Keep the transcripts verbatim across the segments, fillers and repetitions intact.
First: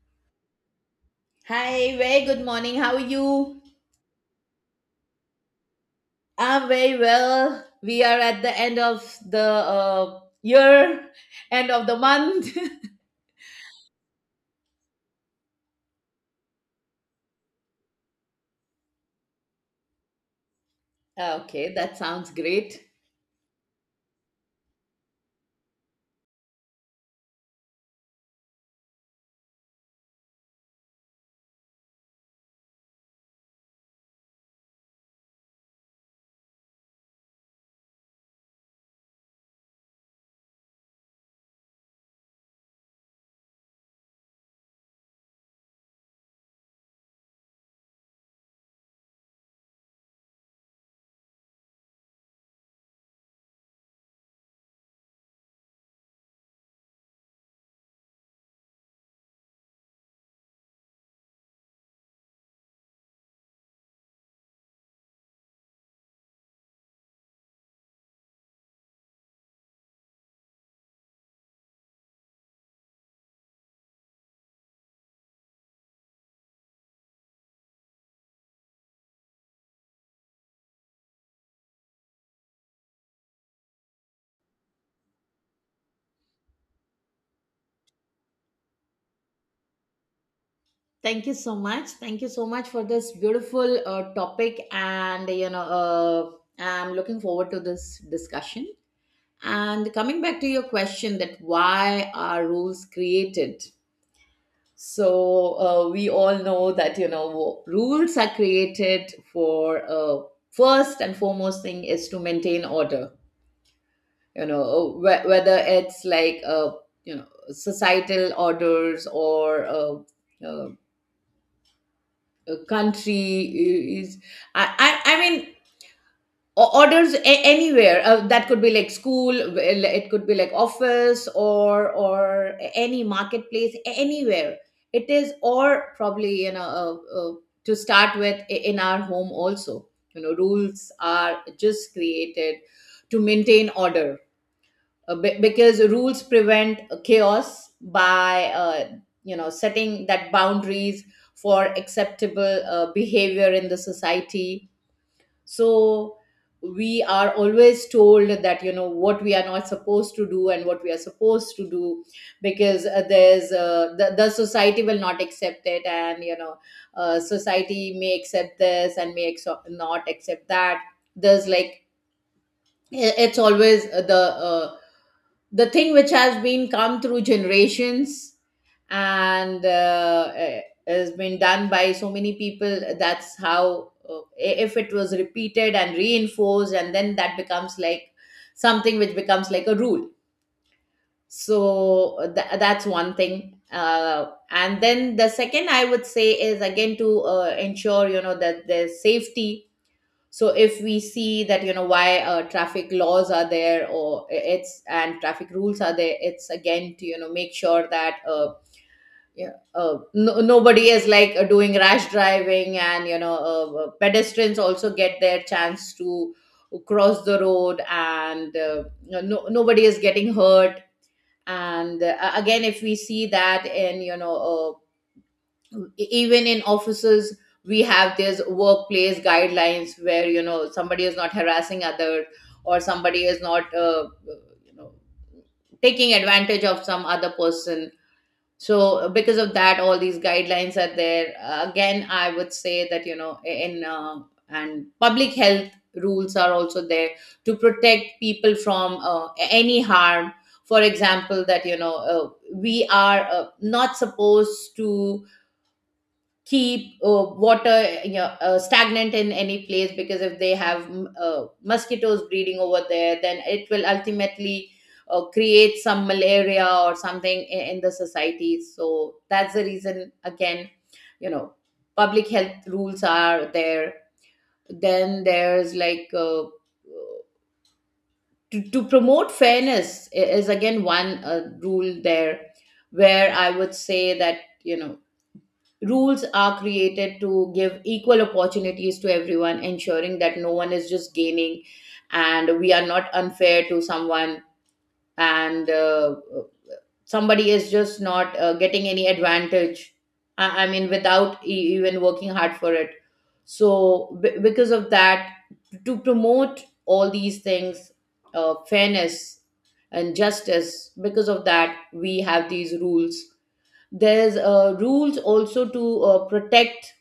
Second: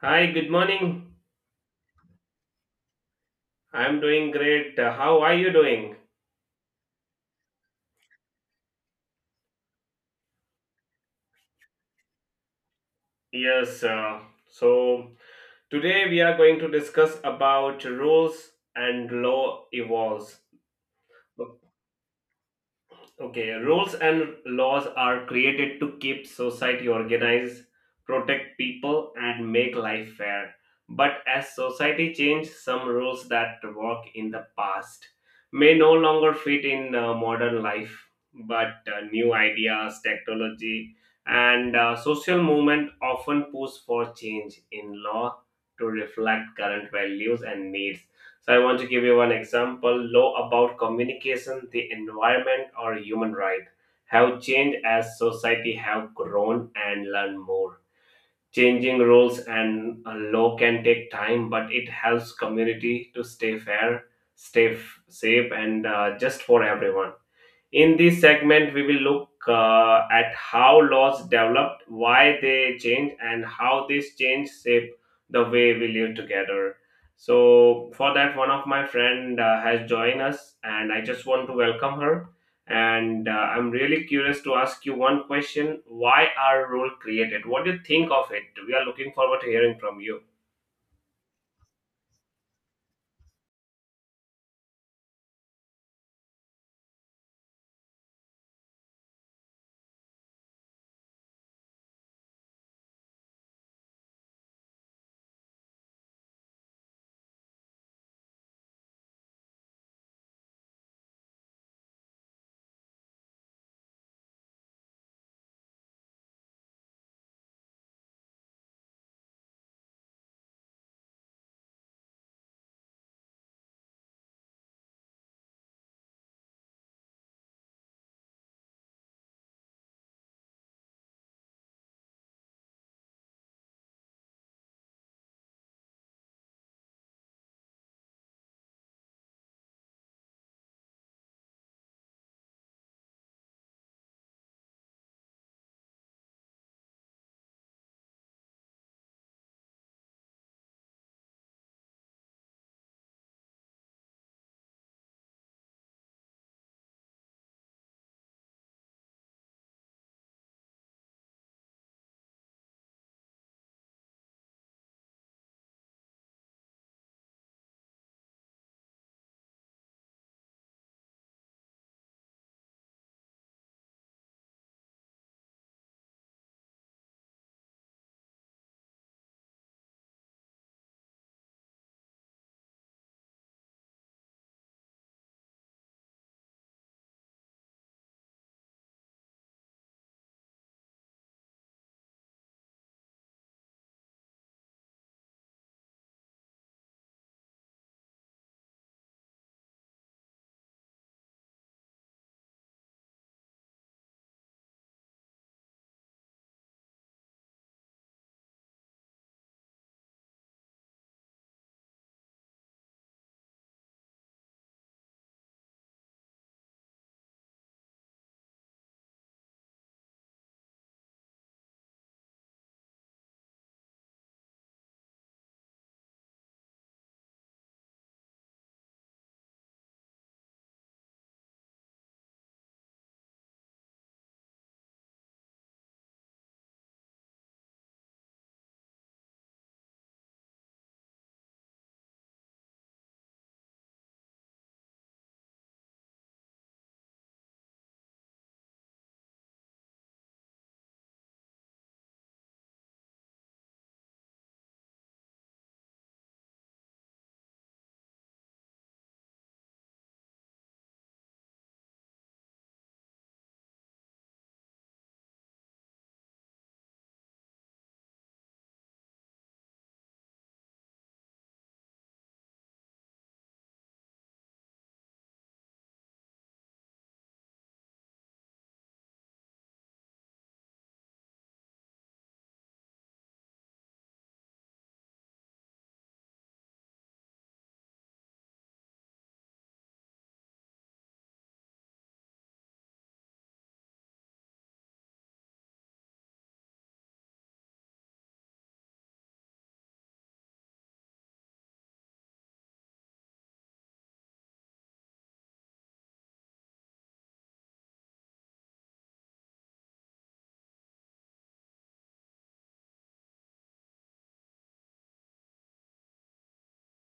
Hi, good morning. Hi, very good morning. How are you? I'm doing great. Uh, How are you doing? I'm very well. We are at the end of the uh, year, end of the month. Yes, uh, so today we are going to discuss about rules and law evolves. Okay, that sounds great. Okay, rules and laws are created to keep society organized, protect people, and make life fair. But as society changes, some rules that work in the past may no longer fit in uh, modern life. But uh, New ideas, technology, and uh, social movement often push for change in law to reflect current values and needs. So I want to give you one example. Law about communication, the environment, or human right have changed as society have grown and learned more. Changing rules and uh, law can take time, but it helps community to stay fair, stay f- safe, and uh, just for everyone. In this segment, we will look uh, at how laws developed, why they change, and how these change shape the way we live together. So, for that, one of my friend uh, has joined us, and I just want to welcome her. And uh, I'm really curious to ask you one question: Why are rules created? What do you think of it? We are looking forward to hearing from you. Thank you so much. Thank you so much for this beautiful uh, topic. And, you know, uh, I'm looking forward to this discussion. And coming back to your question that why are rules created? So uh, we all know that you know rules are created for uh, first and foremost thing is to maintain order. You know wh- whether it's like uh, you know societal orders or uh, uh, a country is. I, I I mean O- orders a- anywhere uh, that could be like school, well, it could be like office or or any marketplace, a- anywhere it is, or probably you know uh, uh, to start with, i- in our home also, you know rules are just created to maintain order uh, be- because rules prevent chaos by uh, you know setting that boundaries for acceptable uh, behavior in the society. So we are always told that you know what we are not supposed to do and what we are supposed to do, because uh, there's uh, the, the society will not accept it. And you know uh, society may accept this and may ex- not accept that. There's like i- it's always uh, the uh, the thing which has been come through generations. And uh, eh, has been done by so many people, that's how uh, if it was repeated and reinforced, and then that becomes like something which becomes like a rule. So tha- that's one thing. Uh, and then the second I would say is again to uh, ensure you know that there's safety. So if we see that you know why uh, traffic laws are there, or it's, and traffic rules are there, it's again to you know make sure that uh, yeah. Uh, no, nobody is like uh, doing rash driving, and you know, uh, uh, pedestrians also get their chance to cross the road, and uh, no, no, nobody is getting hurt. And uh, again, if we see that in you know, uh, e- even in offices, we have these workplace guidelines where you know somebody is not harassing others, or somebody is not uh, you know taking advantage of some other person. So uh, because of that, all these guidelines are there. Uh, again I would say that you know in uh, and public health, rules are also there to protect people from uh, any harm. For example, that you know uh, we are uh, not supposed to keep uh, water, you know, uh, stagnant in any place, because if they have mm, uh, mosquitoes breeding over there, then it will ultimately uh, create some malaria or something in, in the society. So that's the reason, again, you know, public health rules are there. Then there's like uh, to, to promote fairness i- is again one uh, rule there, where I would say that you know rules are created to give equal opportunities to everyone, ensuring that no one is just gaining, and we are not unfair to someone, and uh, somebody is just not uh, getting any advantage. I, I mean, without e- even working hard for it. So, b- because of that, to promote all these things, uh, fairness and justice, because of that, we have these rules. There's uh, rules also to uh, protect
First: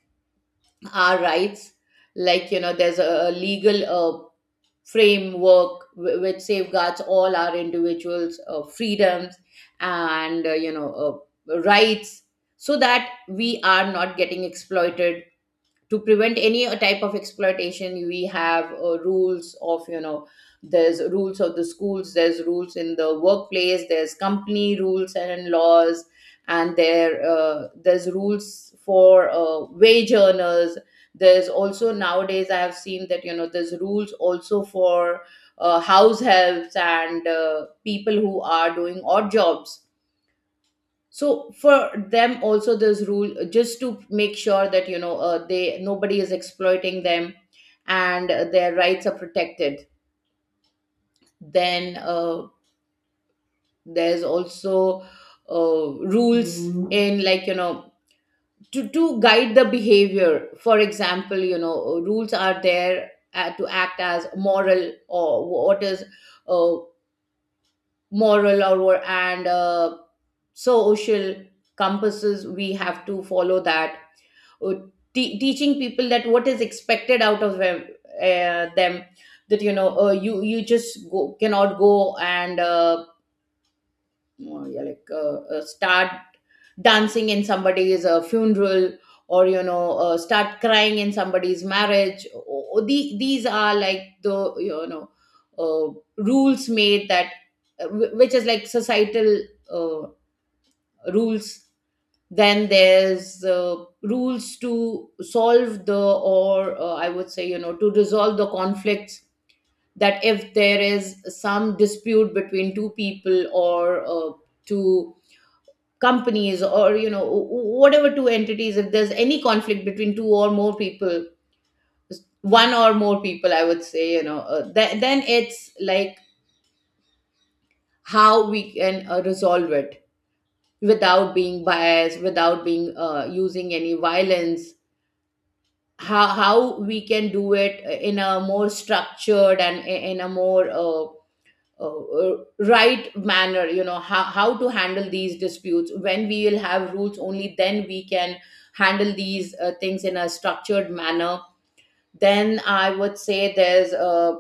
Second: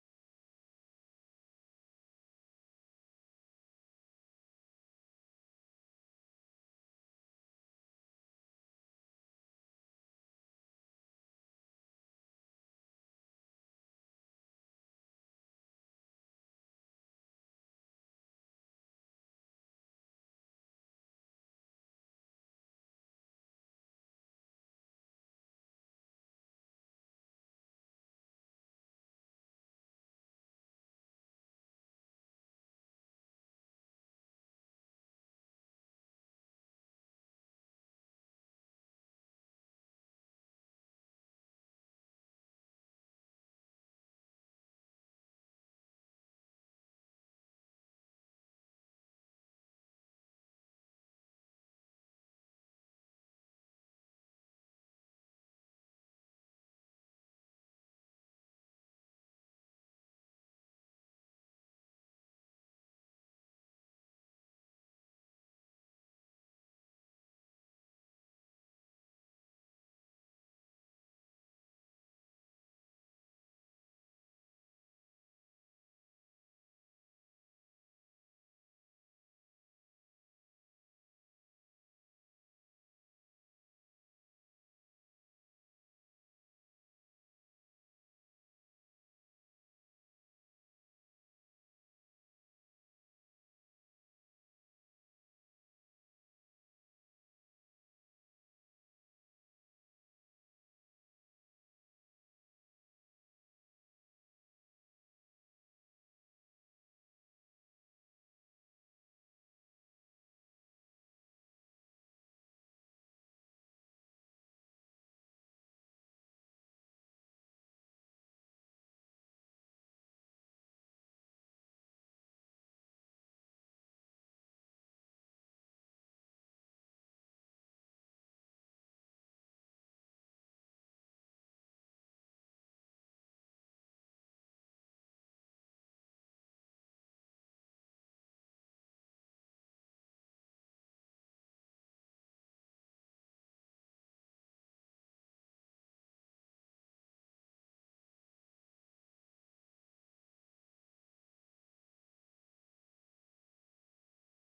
our rights, like you know there's a, a legal uh, framework wh- which safeguards all our individuals' uh, freedoms and uh, you know uh, rights, so that we are not getting exploited. To prevent any uh, type of exploitation, we have uh, rules of you know, there's rules of the schools, there's rules in the workplace, there's company rules and laws, and there uh, there's rules for uh, wage earners. There's also nowadays, I have seen that you know there's rules also for uh, house helps and uh, people who are doing odd jobs. So for them also this rule, uh, just to make sure that you know uh, they nobody is exploiting them, and uh, their rights are protected. Then uh, there's also uh, rules, mhm, in like you know to, to guide the behavior. For example, you know uh, rules are there uh, to act as moral, or what is uh, moral or, and uh, social compasses we have to follow that. Uh, te- Teaching people that what is expected out of them, uh, them that you know uh, you you just go, cannot go and uh, uh, yeah, like uh, uh, start dancing in somebody's uh, funeral, or you know uh, start crying in somebody's marriage. O- o- the, these are like the, you know, uh, rules made that uh, wh- which is like societal uh, rules. Then there's uh, rules to solve the, or uh, I would say you know to resolve the conflicts, that if there is some dispute between two people, or uh, to companies, or you know w- whatever two entities, if there's any conflict between two or more people, one or more people, I would say you know uh, th- then it's like how we can uh, resolve it, without being biased, without being uh, using any violence, how how we can do it in a more structured and i- in a more uh, uh, right manner. You know how, how to handle these disputes, when we will have rules, only then we can handle these uh, things in a structured manner. Then I would say there's uh,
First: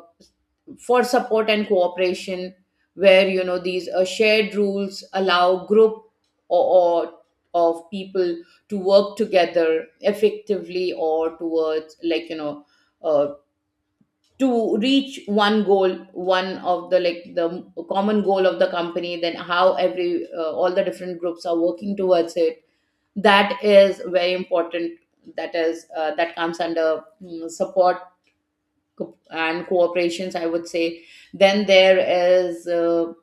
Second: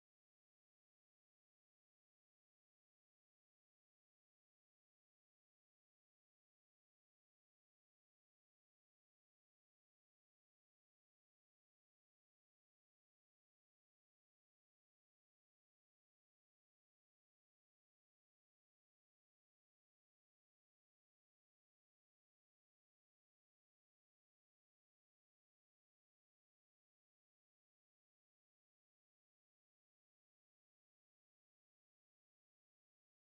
for support and cooperation, where you know these uh, shared rules allow group or, or of people to work together effectively, or towards like you know uh, to reach one goal, one of the like the common goal of the company, then how every uh, all the different groups are working towards it. That is very important. That is uh, that comes under mm, support co- and cooperations, I would say. Then there is uh,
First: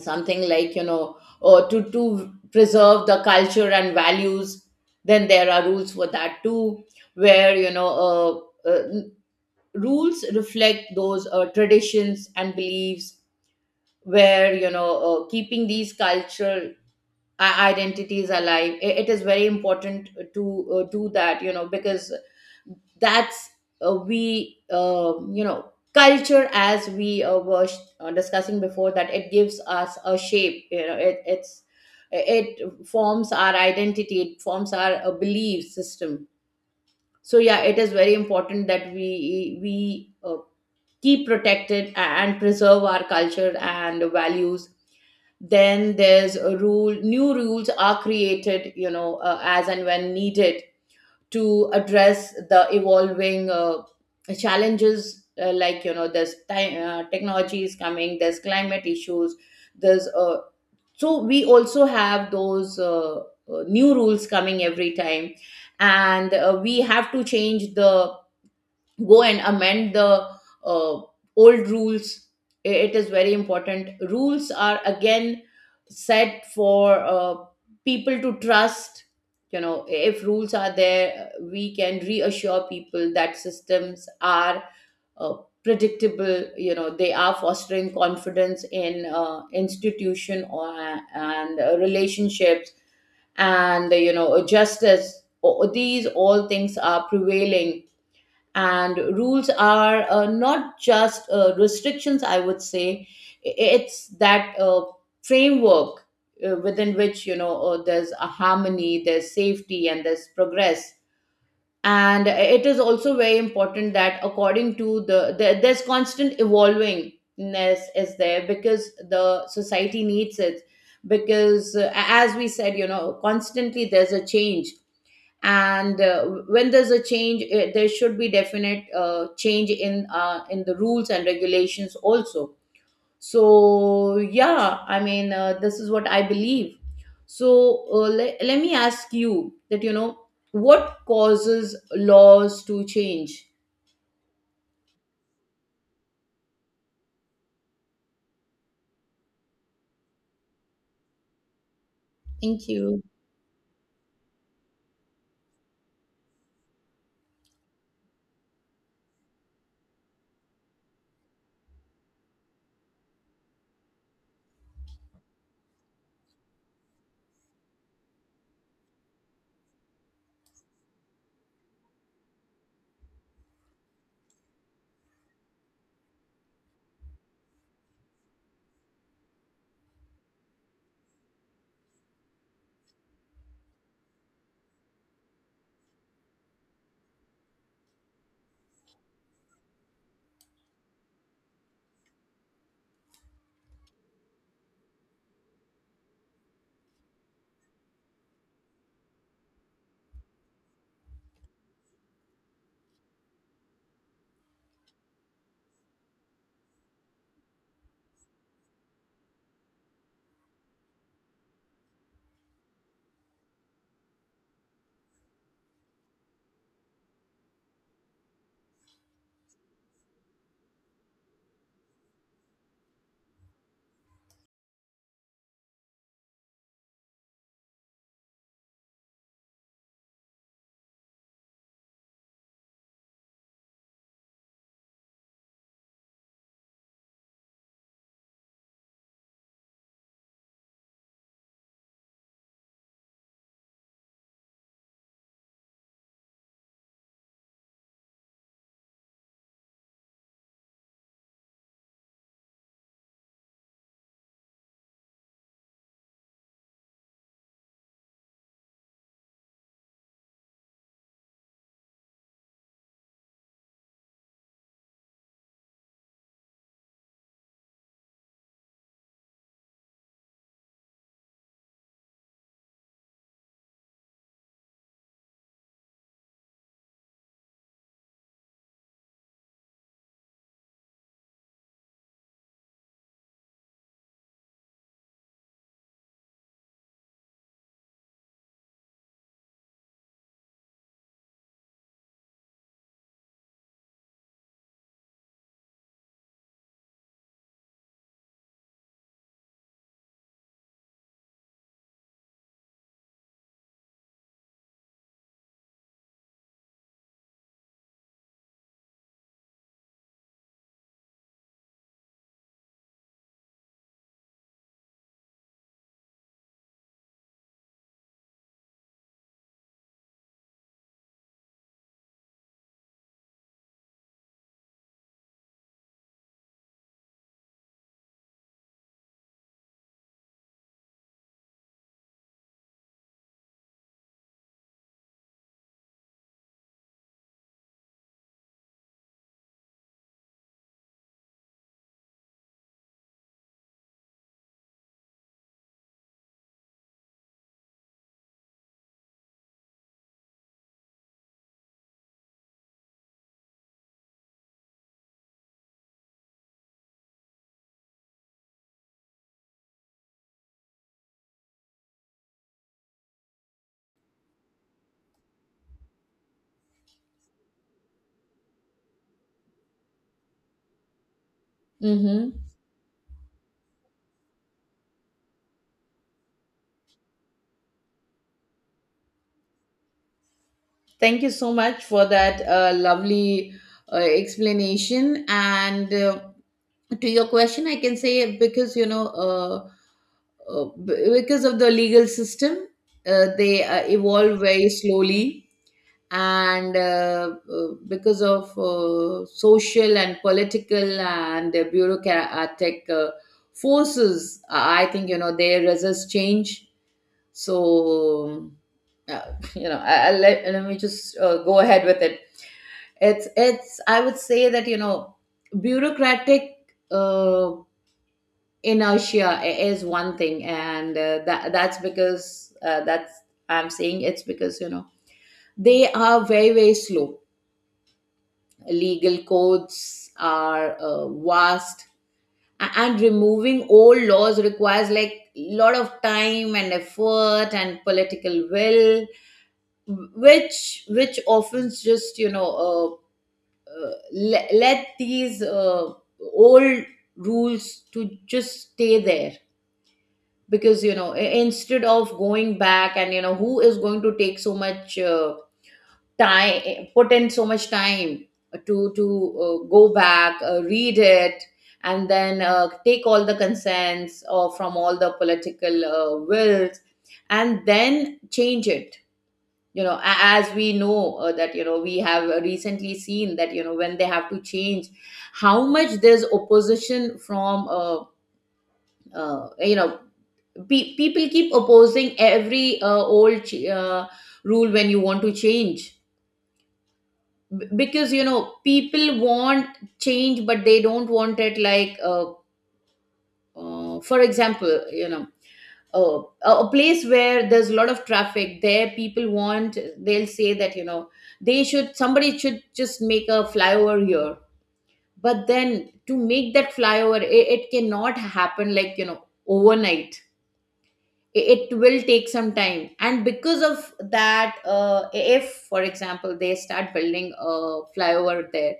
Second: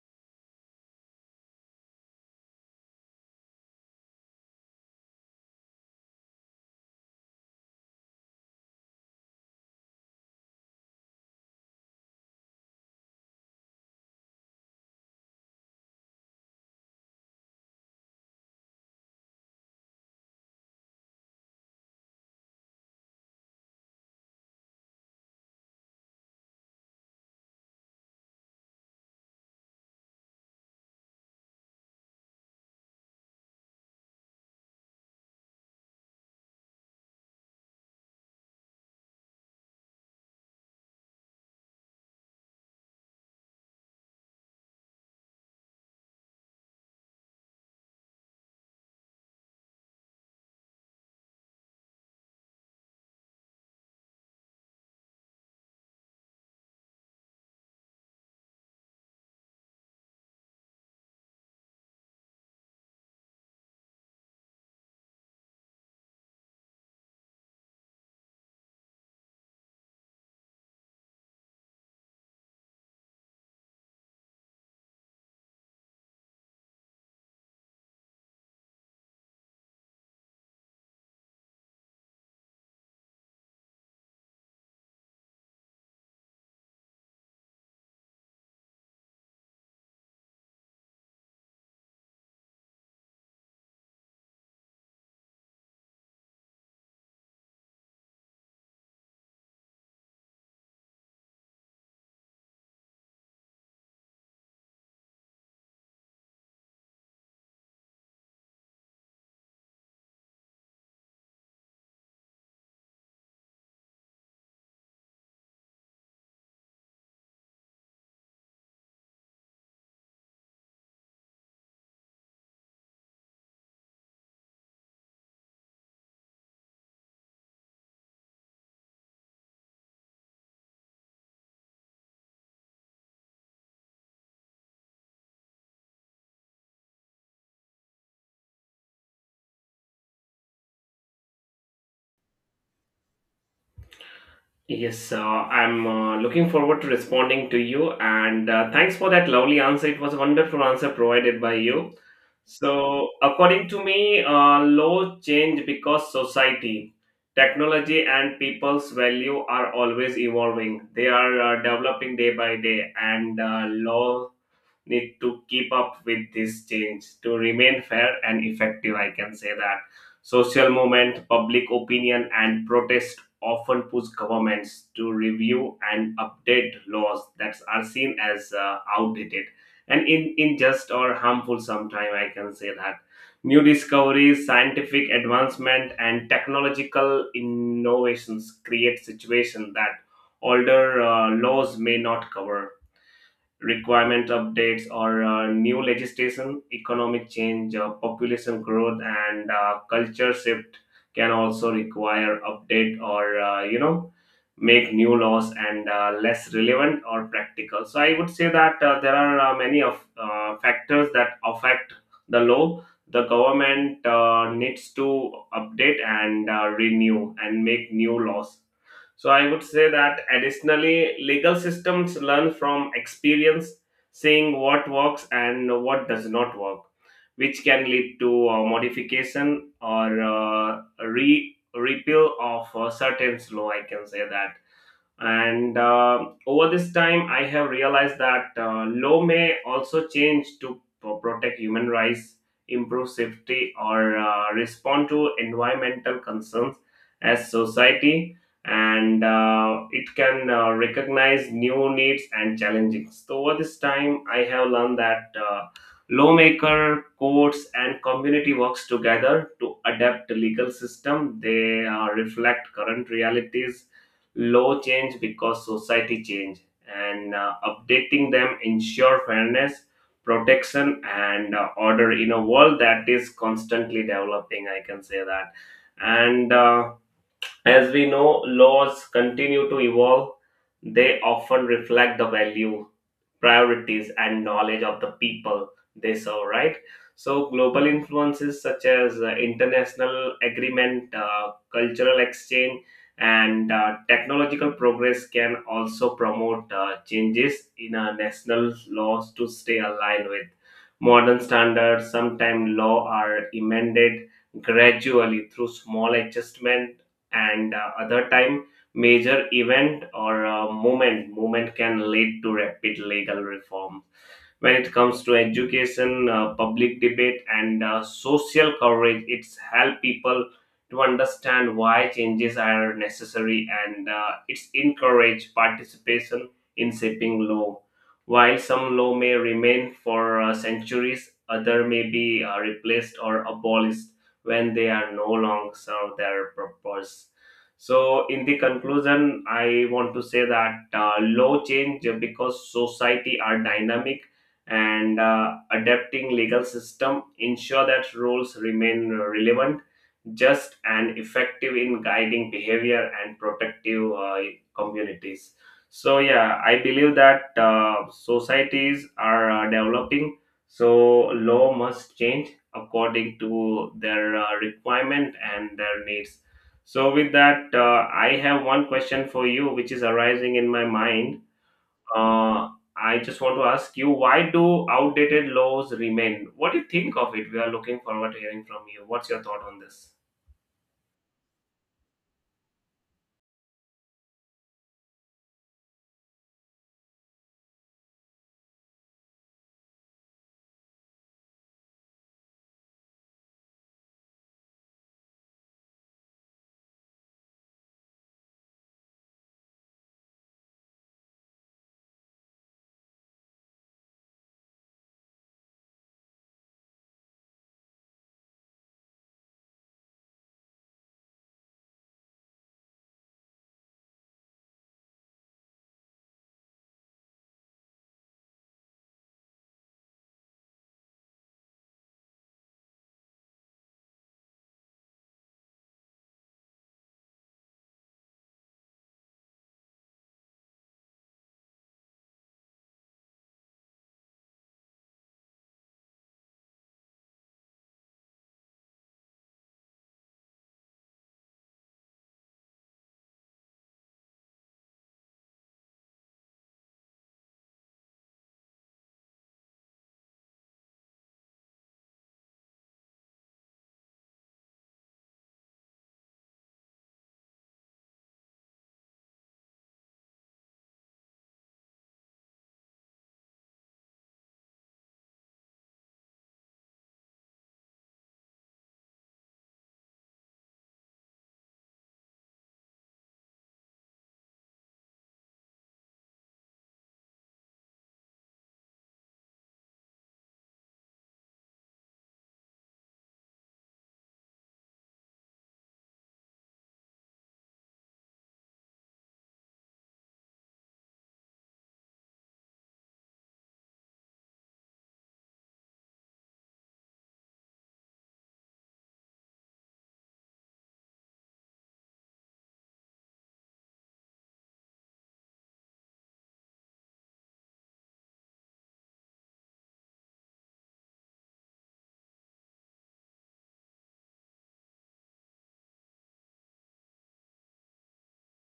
something like you know uh, to to preserve the culture and values, then there are rules for that too, where you know uh, uh, rules reflect those uh, traditions and beliefs, where you know uh, keeping these cultural i- identities alive, i- it is very important to uh, do that. You know, because that's uh, we uh, you know, culture, as we uh, were sh- uh, discussing before, that it gives us a shape, you know, it, it's it forms our identity, it forms our uh, belief system. So yeah, it is very important that we we uh, keep protected and preserve our culture and values. Then there's a rule, new rules are created, you know uh, as and when needed, to address the evolving uh, challenges, uh, like you know there's ti- uh, technology is coming, there's climate issues, there's uh, so we also have those uh, uh, new rules coming every time, and uh, we have to change the, go and amend the uh, old rules. I- it is very important. Rules are again set for uh, people to trust. You know, if rules are there, we can reassure people that systems are uh, predictable, you know they are fostering confidence in uh, institution, or and uh, relationships, and you know justice. O- these all things are prevailing. And rules are uh, not just uh, restrictions, I would say. I- it's that uh, framework uh, within which you know uh, there's a harmony, there's safety, and there's progress. And it is also very important that according to the, the there's constant evolvingness is there, because the society needs it. Because uh, as we said, you know constantly there's a change, and uh, when there's a change, eh, there should be definite uh, change in uh, in the rules and regulations also. So yeah, I mean uh, this is what I believe. So uh, le- let me ask you that, you know, what causes laws to change? Yes, uh, I'm uh, looking forward to responding to you, and uh, thanks for that lovely answer. It was a wonderful answer provided by you. Thank you. So, according to me, uh, laws change because society, technology, and people's value are always evolving. They are uh, developing day by day, and uh, law need to keep up with this change to remain fair and effective. I can say that social movement, public opinion, and protest often push governments to review and update laws that are seen as uh, outdated and in, unjust or harmful sometime. I can say that new discoveries, scientific advancement, and technological innovations create situations that older uh, laws may not cover. Requirement updates or uh, new legislation, economic change, uh, population growth, and uh, culture shift can also require update or uh, you know make new laws and uh, less relevant or practical. So I would say that uh, there are uh, many of uh, factors that affect the law. The government uh, needs to update and uh, renew and make new laws. So I would say that additionally, legal systems learn from experience, seeing what works and what does not work, which can lead to uh, modification or uh, re repeal of uh, certain law. I can say that. And uh, over this time I have realized that uh, law may also change to p- protect human rights, improve safety, or uh, respond to environmental concerns as society, and uh, it can uh, recognize new needs and challenges. So over this time I have learned that uh, lawmaker, courts, and community works together to adapt the legal system. They uh, reflect current realities. Law change because society change, and uh, updating them ensure fairness, protection, and uh, order in a world that is constantly developing. I can say that. And uh, as we know, laws continue to evolve. They often reflect the value, priorities, and knowledge of the people they serve, right? So, global influences such as uh, international agreement, uh, cultural exchange, and uh, technological progress can also promote uh, changes in our national laws to stay aligned with modern standards. Sometimes law are amended gradually through small adjustment, and uh, other time major event or uh, movement movement can lead to rapid legal reform. When it comes to education, uh, public debate, and uh, social coverage, it's help people to understand why changes are necessary, and uh, it's encourage participation in shaping law. While some law may remain for uh, centuries, other may be uh, replaced or abolished when they are no longer serve their purpose. So, in the conclusion, I want to say that uh, law change because society are dynamic, and uh, adapting legal system ensure that rules remain relevant, just, and effective in guiding behavior and protective uh, communities. So yeah, I believe that uh, societies are uh, developing, so law must change according to their uh, requirement and their needs. So with that, uh, I have one question for you, which is arising in my mind. Mm-hmm. uh, I just want to ask you, why do outdated laws remain? What do you think of it? We are looking forward to hearing from you. What's your thought on this? Thank you so much for that uh, lovely uh, explanation and uh, to your question I can say because you know uh, uh, b- because of the legal system, uh, they uh, evolve very slowly, and uh, uh, because of uh, social and political and uh, bureaucratic uh, forces, i I think you know they resist change. So um, uh, you know, I, I let, let me just uh, go ahead with it. It's it's i would say that you know bureaucratic uh, inertia i- is one thing, and uh, that that's because uh, that's I'm saying it's because, you know, they are very very slow. Legal codes are uh, vast, a- and removing old laws requires like a lot of time and effort and political will, which which often just you know uh, uh, let, let these uh, old rules to just stay there. Because you know, i- instead of going back, and you know, who is going to take so much uh, time, eh, put in so much time to to uh, go back, uh, read it, and then uh, take all the consents or from all the political uh, wills, and then change it. You know, a- as we know, uh, that you know, we have recently seen that you know when they have to change, how much there's opposition from uh, uh, you know, Pe- people keep opposing every uh, old ch- uh, rule when you want to change. B- because you know people want change but they don't want it, like uh, uh, for example, you know, uh, a a place where there's a lot of traffic, there people want, they'll say that you know they should, somebody should just make a flyover here. But then to make that flyover, it, it cannot happen like, you know, overnight. I- it will take some time, and because of that, uh, if for example they start building a flyover there,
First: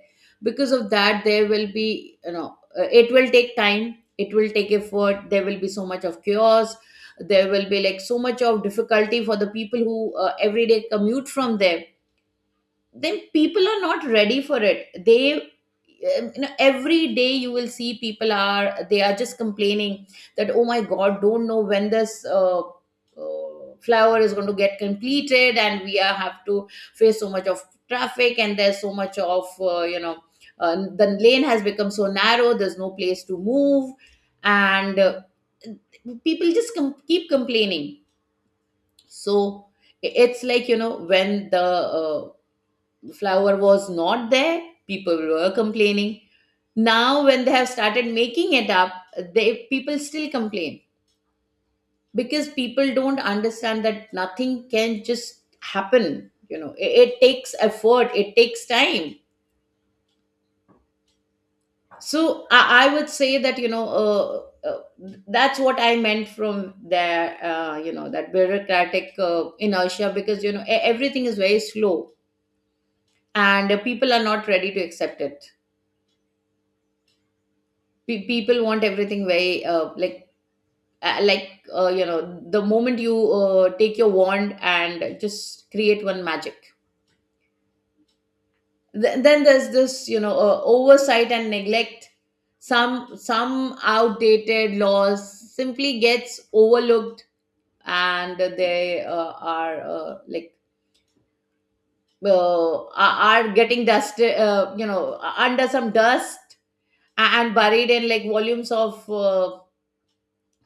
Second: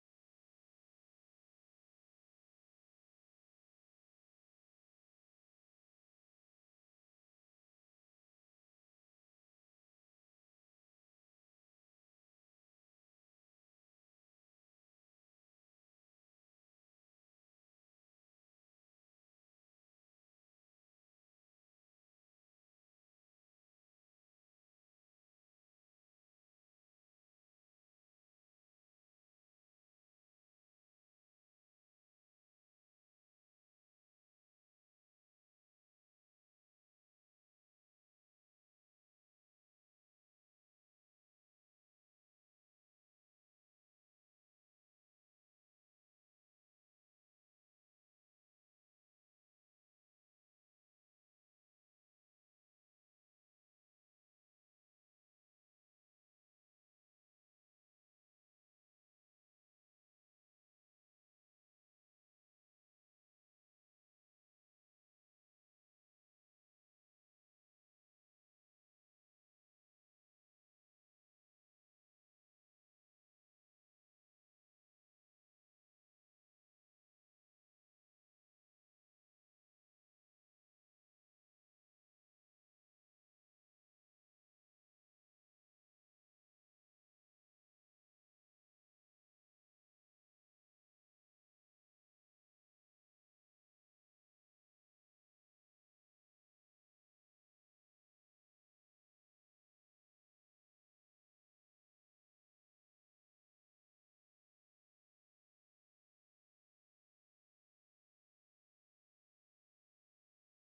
because of that there will be, you know, uh, it will take time, it will take effort, there will be so much of chaos, there will be like so much of difficulty for the people who uh, every day commute from there. Then people are not ready for it, they um, you know, every day you will see people are, they are just complaining that, oh my god, don't know when this uh, uh, flower is going to get completed, and we are, have to face so much of traffic, and there's so much of uh, you know, uh, the lane has become so narrow, there's no place to move. And uh, people just com- keep complaining. So i- it's like, you know, when the uh, the flour was not there, people were complaining. Now when they have started making it up, they, people still complain, because people don't understand that nothing can just happen, you know, it, it takes effort, it takes time. So i, I would say that you know uh, uh, that's what I meant from there, uh, you know that bureaucratic uh, inertia, because you know e- everything is very slow, and uh, people are not ready to accept it. Pe- people want everything very uh, like uh, like uh, you know, the moment you uh, take your wand and just create one magic. Th- then there's this, you know, uh, oversight and neglect. Some some outdated laws simply gets overlooked, and they uh, are uh, like uh, are are getting dusted, uh, you know, under some dust, and buried in like volumes of uh,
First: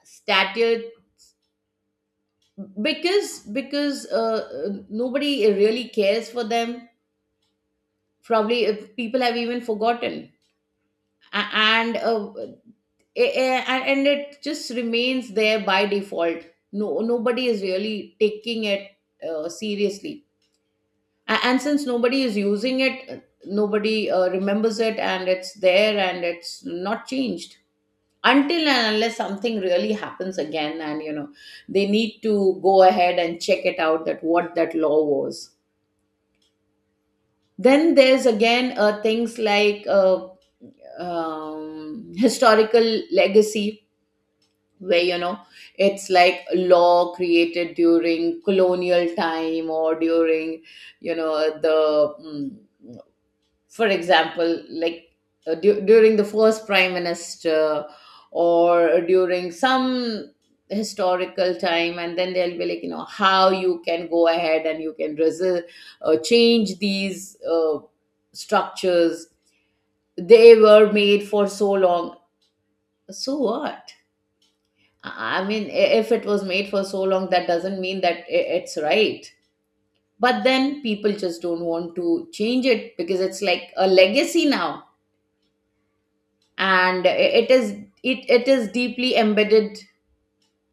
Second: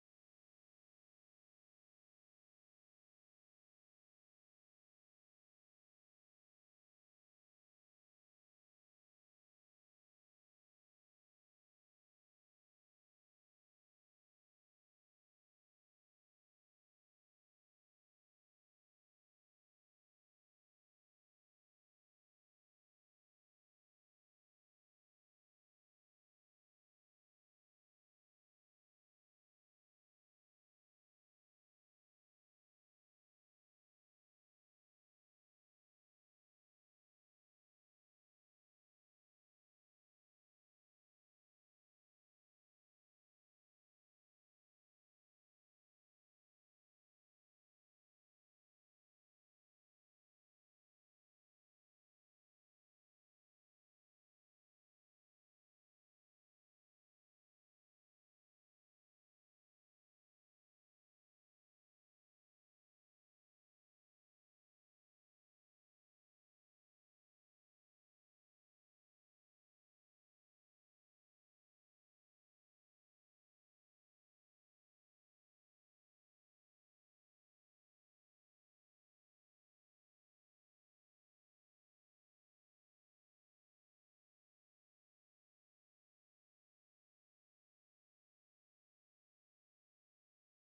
statutes, because because uh, uh, nobody really cares for them. Probably uh, people have even forgotten. A- and uh, a- a- and it just remains there by default. No nobody is really taking it uh, seriously. A- and since nobody is using it, uh, nobody uh, remembers it, and it's there, and it's not changed until and unless something really happens again, and you know, they need to go ahead and check it out that what that law was. Then there's again uh, things like uh, um, historical legacy, where you know it's like law created during colonial time or during you know the, mm, for example like uh, du- during the first prime minister, or during some historical time, and then they'll be like, you know, how you can go ahead and you can resist, uh, change these uh, structures, they were made for so long. So what, i I mean, i- if it was made for so long, that doesn't mean that i- it's right. But then people just don't want to change it because it's like a legacy now, and it is, it, it is deeply embedded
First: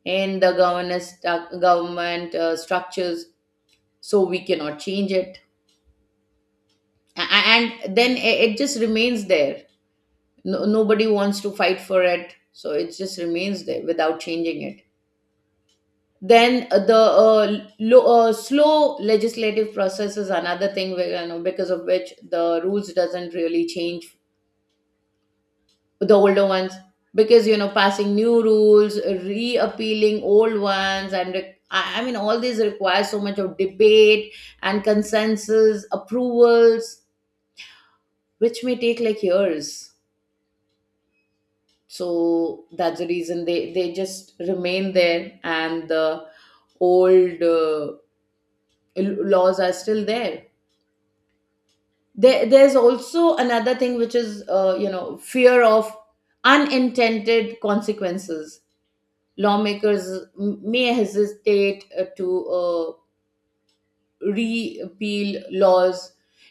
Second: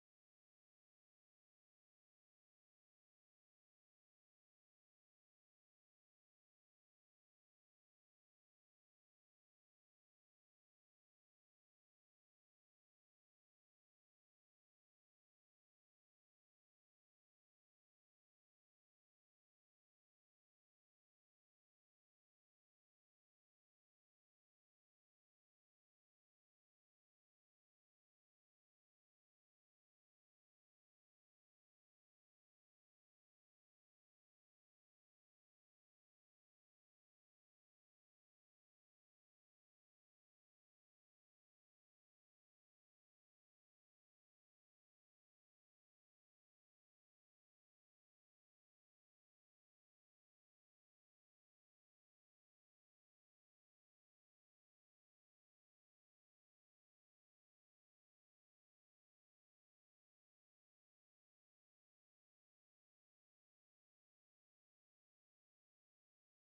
in the governance stu- government uh, structures, so we cannot change it. A- and then i- it just remains there. No, nobody wants to fight for it, so it just remains there without changing it. Then uh, the uh, lo- uh, slow legislative process is another thing, where, you know, because of which the rules doesn't really change, the older ones, because you know passing new rules, reappealing old ones, and re- i I mean, all these require so much of debate and consensus approvals, which may take like years. So that's the reason they they just remain there, and the old uh, l- laws are still there. There, there's also another thing, which is uh, you know, fear of unintended consequences. Lawmakers m- may hesitate uh, to uh, repeal laws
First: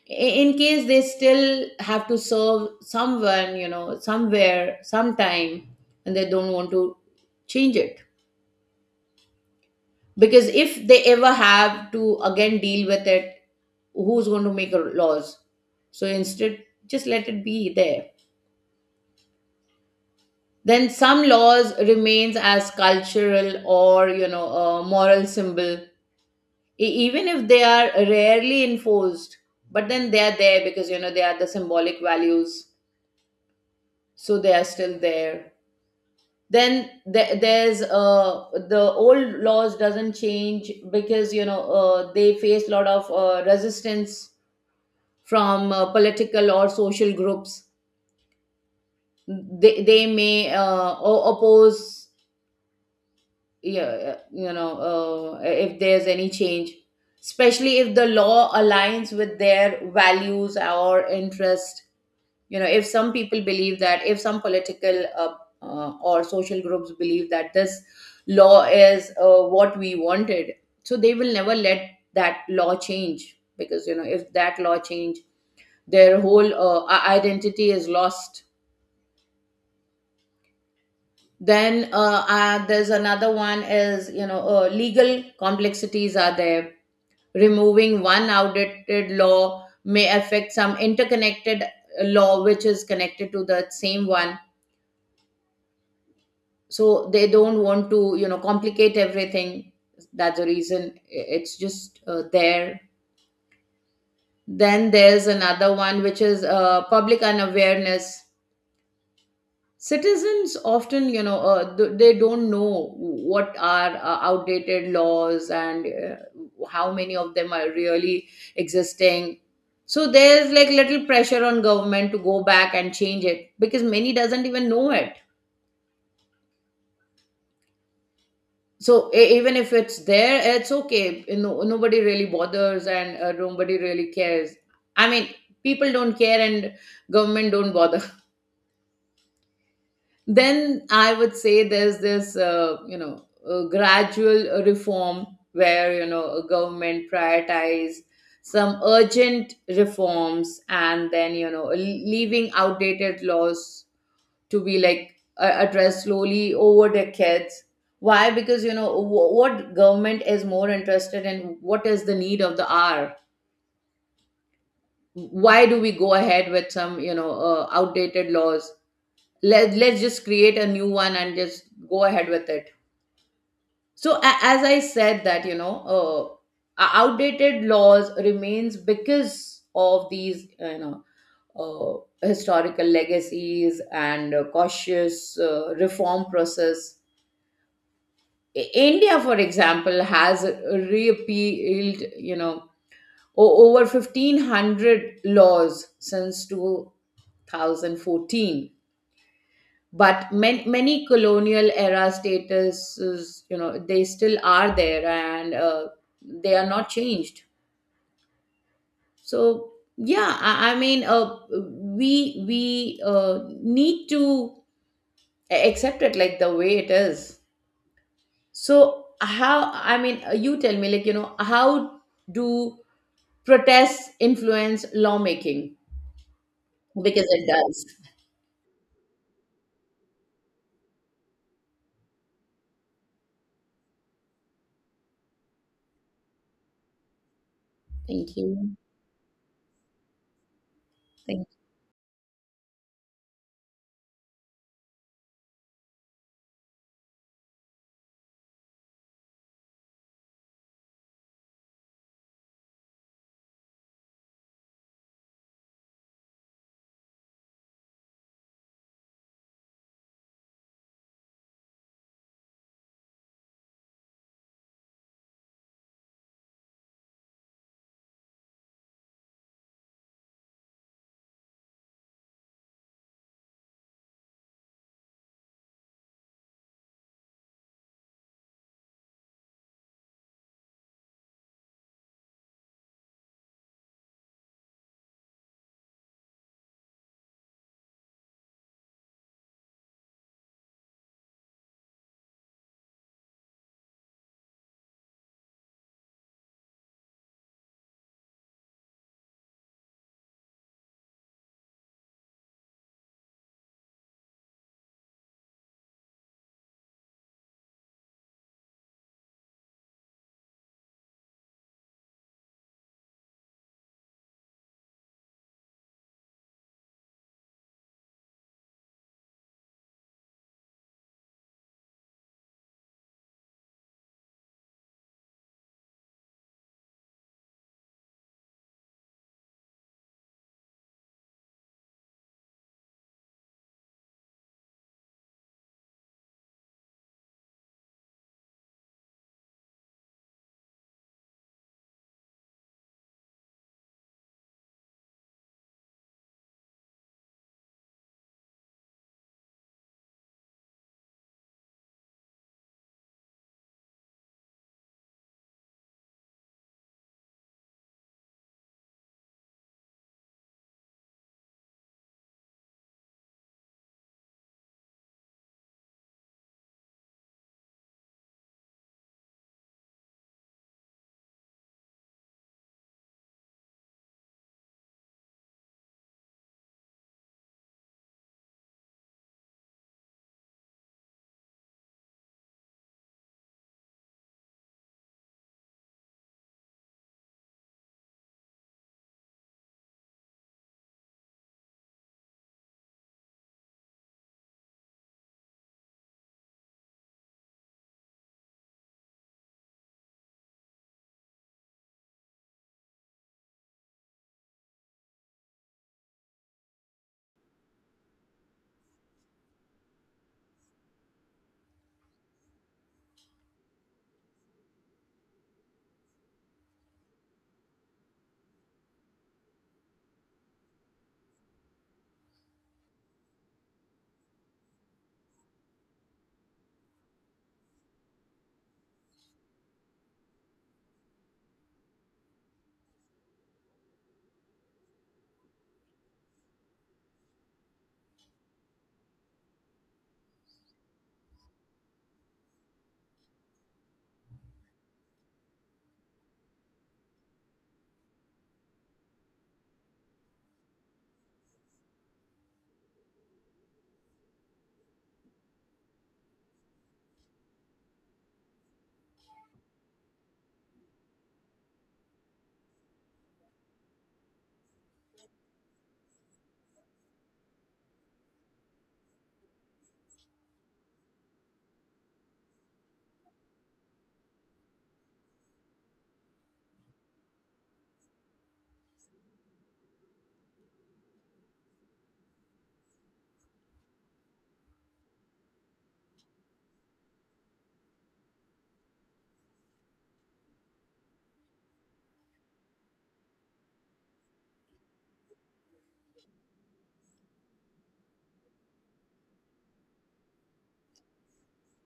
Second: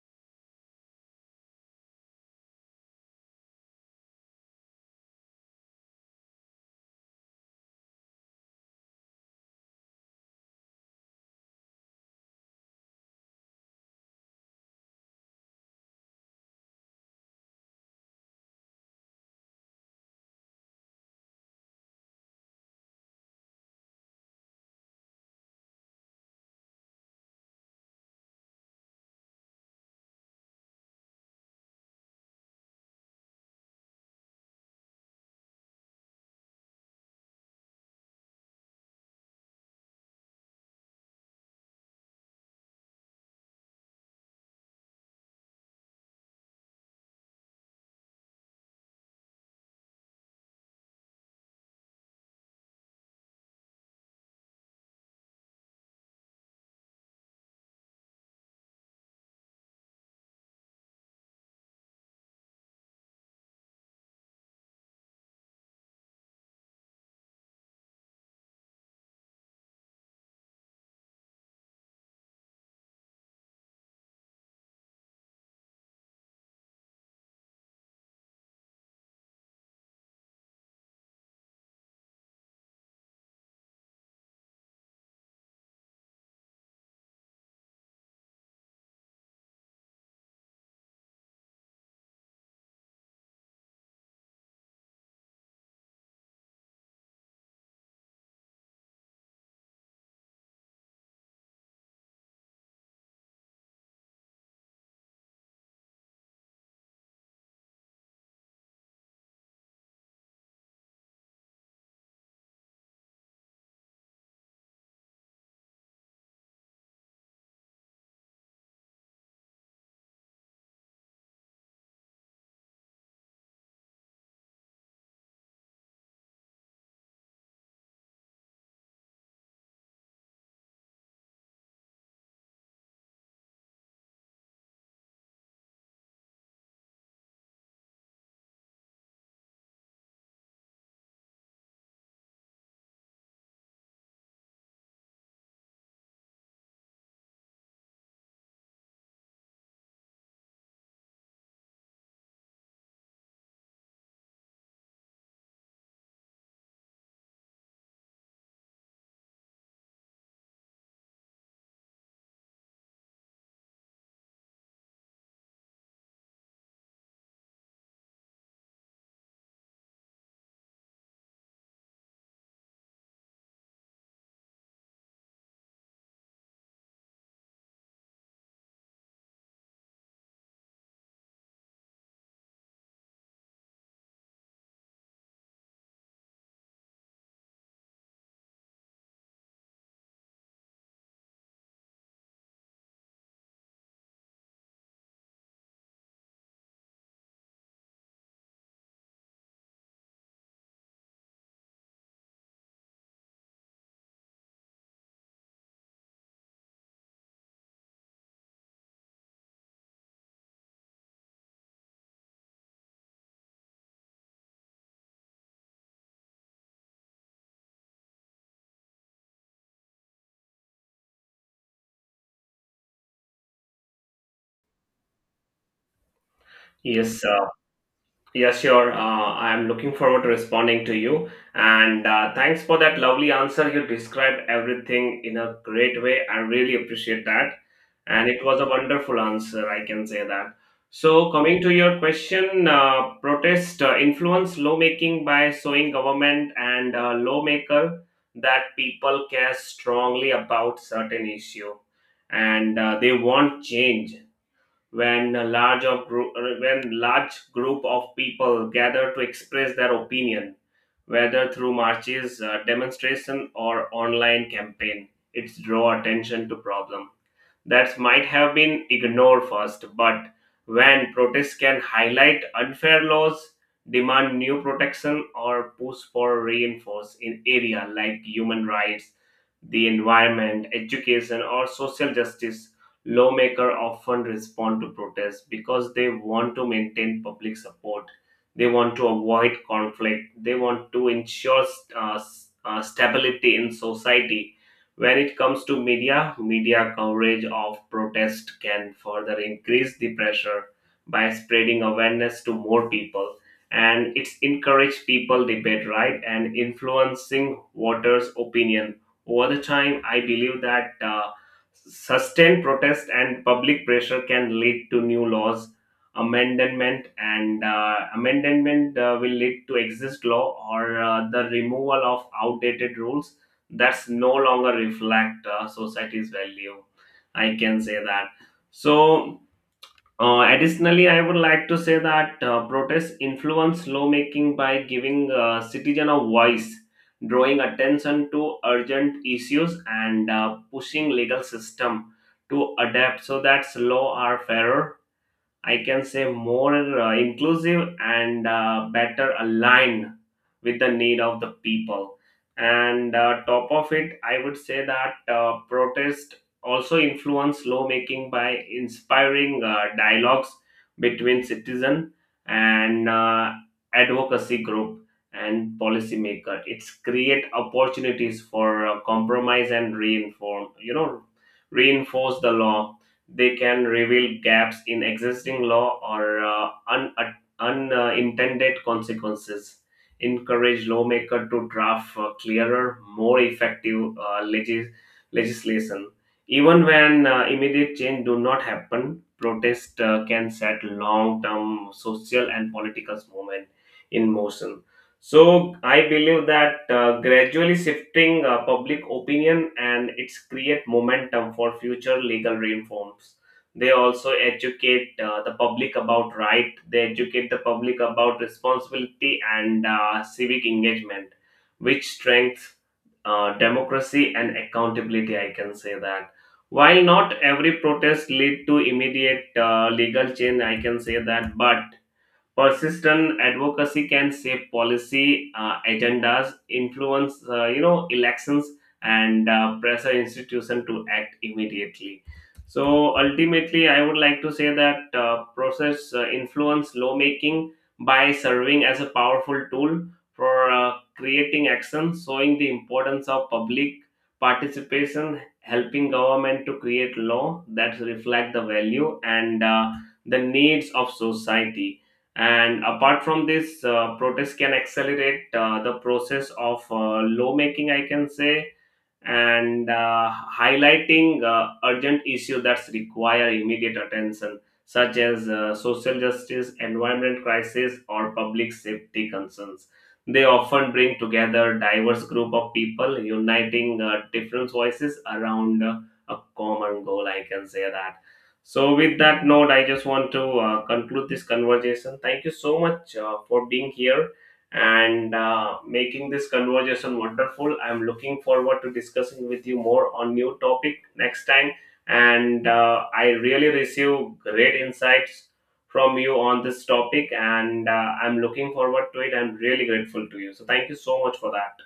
i- in case they still have to serve someone, you know, somewhere, sometime, and they don't want to change it, because if they ever have to again deal with it, who's going to make a laws? So instead just let it be there. Then some laws remains as cultural or, you know, a moral symbol. E- even if they are rarely enforced, but then they are there because you know they are the symbolic values, so they are still there. Then there, there's uh the old laws doesn't change because you know uh, they face a lot of uh, resistance from uh, political or social groups. They, they may uh, o- oppose, yeah, uh, you know, uh, if there's any change, especially if the law aligns with their values or interests. You know, if some people believe that, if some political uh, uh, or social groups believe that this law is uh, what we wanted, so they will never let that law change, because you know if that law change, their whole uh, i- identity is lost. Then uh, uh, there's another one is, you know, uh, legal complexities are there. Removing one outdated law may affect some interconnected law which is connected to the same one, so they don't want to, you know, complicate everything. That's the reason i- it's just uh, there. Then there's another one which is uh, public unawareness. Citizens often, you know, uh, th- they don't know what are uh, outdated laws and uh, how many of them are really existing. So there's like little pressure on government to go back and change it, because many doesn't even know it. So e- even if it's there, it's okay. You know, nobody really bothers, and uh, nobody really cares. I mean, people don't care, and government don't bother. Then I would say there's this, uh, you know, uh, gradual uh, reform, where you know a government prioritize some urgent reforms, and then you know leaving outdated laws to be like uh, addressed slowly over decades. Why? Because you know wh- what government is more interested in what is the need of the hour. Why do we go ahead with some, you know, uh, outdated laws? Let, let's just create a new one and just go ahead with it. So a- as I said that, you know, uh, o- outdated laws remains because of these, you know, uh, historical legacies and uh, cautious uh, reform process. I- India, for example, has repealed, you know, o- over fifteen hundred laws since twenty fourteen. But man- many colonial era statuses, you know, they still are there, and uh, they are not changed. So, yeah, I, I mean, uh, we, we uh, need to accept it like the way it is. So how, I mean, uh, you tell me, like you know, how do protests influence lawmaking? Yes. Because it does. Yeah, sure. Uh, I'm looking forward to responding to you. And uh, thanks for that lovely answer. You described everything in a great way. I really appreciate that. And Thank it was a you. wonderful answer, I can say that. So, Thank coming you. to your question, uh, protest uh, influence lawmaking by showing government and uh, lawmaker that people care strongly about certain issue, and uh, they want change. When a large of group when large group of people gather to express their opinion, whether through marches, uh, demonstration, or online campaign, it's draw attention to problem that might have been ignored first, but when protests can highlight unfair laws, demand new protection, or push for reinforce in area like human rights, the environment, education, or social justice, lawmakers often respond to protests because they want to maintain public support. They want to avoid conflict. They want to ensure uh, s- uh, stability in society. When it comes to media, media coverage of protest can further increase the pressure by spreading awareness to more people, and it's encourage people debate, right, and influencing voters opinion. Over the time I believe that uh, sustained protest and public pressure can lead to new laws amendment, and uh, amendment uh, will lead to exist law or uh, the removal of outdated rules that's no longer reflect uh, society's value. I can say that. So uh, additionally, I would like to say that uh, protests influence lawmaking by giving uh, citizen a voice, drawing attention to urgent issues, and uh, pushing legal system to adapt so that law are fairer, I can say, more uh, inclusive and uh, better aligned with the need of the people. And uh, top of it, I would say that uh, protest also influence lawmaking by inspiring uh, dialogues between citizen and uh, advocacy group and policymaker. It's create opportunities for uh, compromise and reinform you know reinforce the law. They can reveal gaps in existing law or uh, un- uh, unintended consequences, encourage lawmakers to draft uh, clearer, more effective uh, legis- legislation. Even when uh, immediate change do not happen, protest uh, can set long-term social and political movement in motion. So I believe that uh, gradually shifting uh, public opinion, and its create momentum for future legal reforms. They also educate uh, the public about right, they educate the public about responsibility and uh, civic engagement, which strengths uh, democracy and accountability. I can say that while not every protest lead to immediate uh, legal change, I can say that, but persistent advocacy can shape policy uh, agendas, influence, uh, you know elections, and uh, pressure institution to act immediately. So ultimately, I would like to say that uh, process uh, influence lawmaking by serving as a powerful tool for uh, creating action, showing the importance of public participation, helping government to create law that reflect the value and uh, the needs of society. And apart from this, uh, protests can accelerate uh, the process of uh, lawmaking, I can say, and uh, highlighting uh, urgent issues that require immediate attention, such as uh, social justice, environment crisis, or public safety concerns. They often bring together diverse group of people, uniting uh, different voices around uh, a common goal. I can say that. So, with that note, I just want to uh, conclude this conversation. Thank you so much uh, for being here and uh, making this conversation wonderful. I'm looking forward to discussing with you more on new topic next time. And uh, I really receive great insights from you on this topic, and uh, I'm looking forward to it. I'm really grateful to you. So thank you so much for that.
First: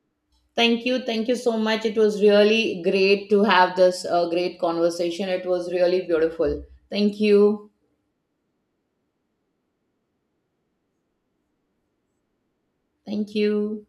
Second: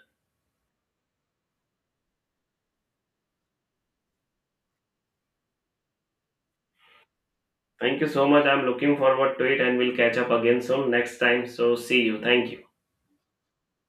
Thank you. Thank you so much. It was really great to have this uh, great conversation. It was really beautiful. Thank you. Thank you so much. I'm looking forward to it, and we'll catch up again soon next time. So see you. Thank you. Thank you.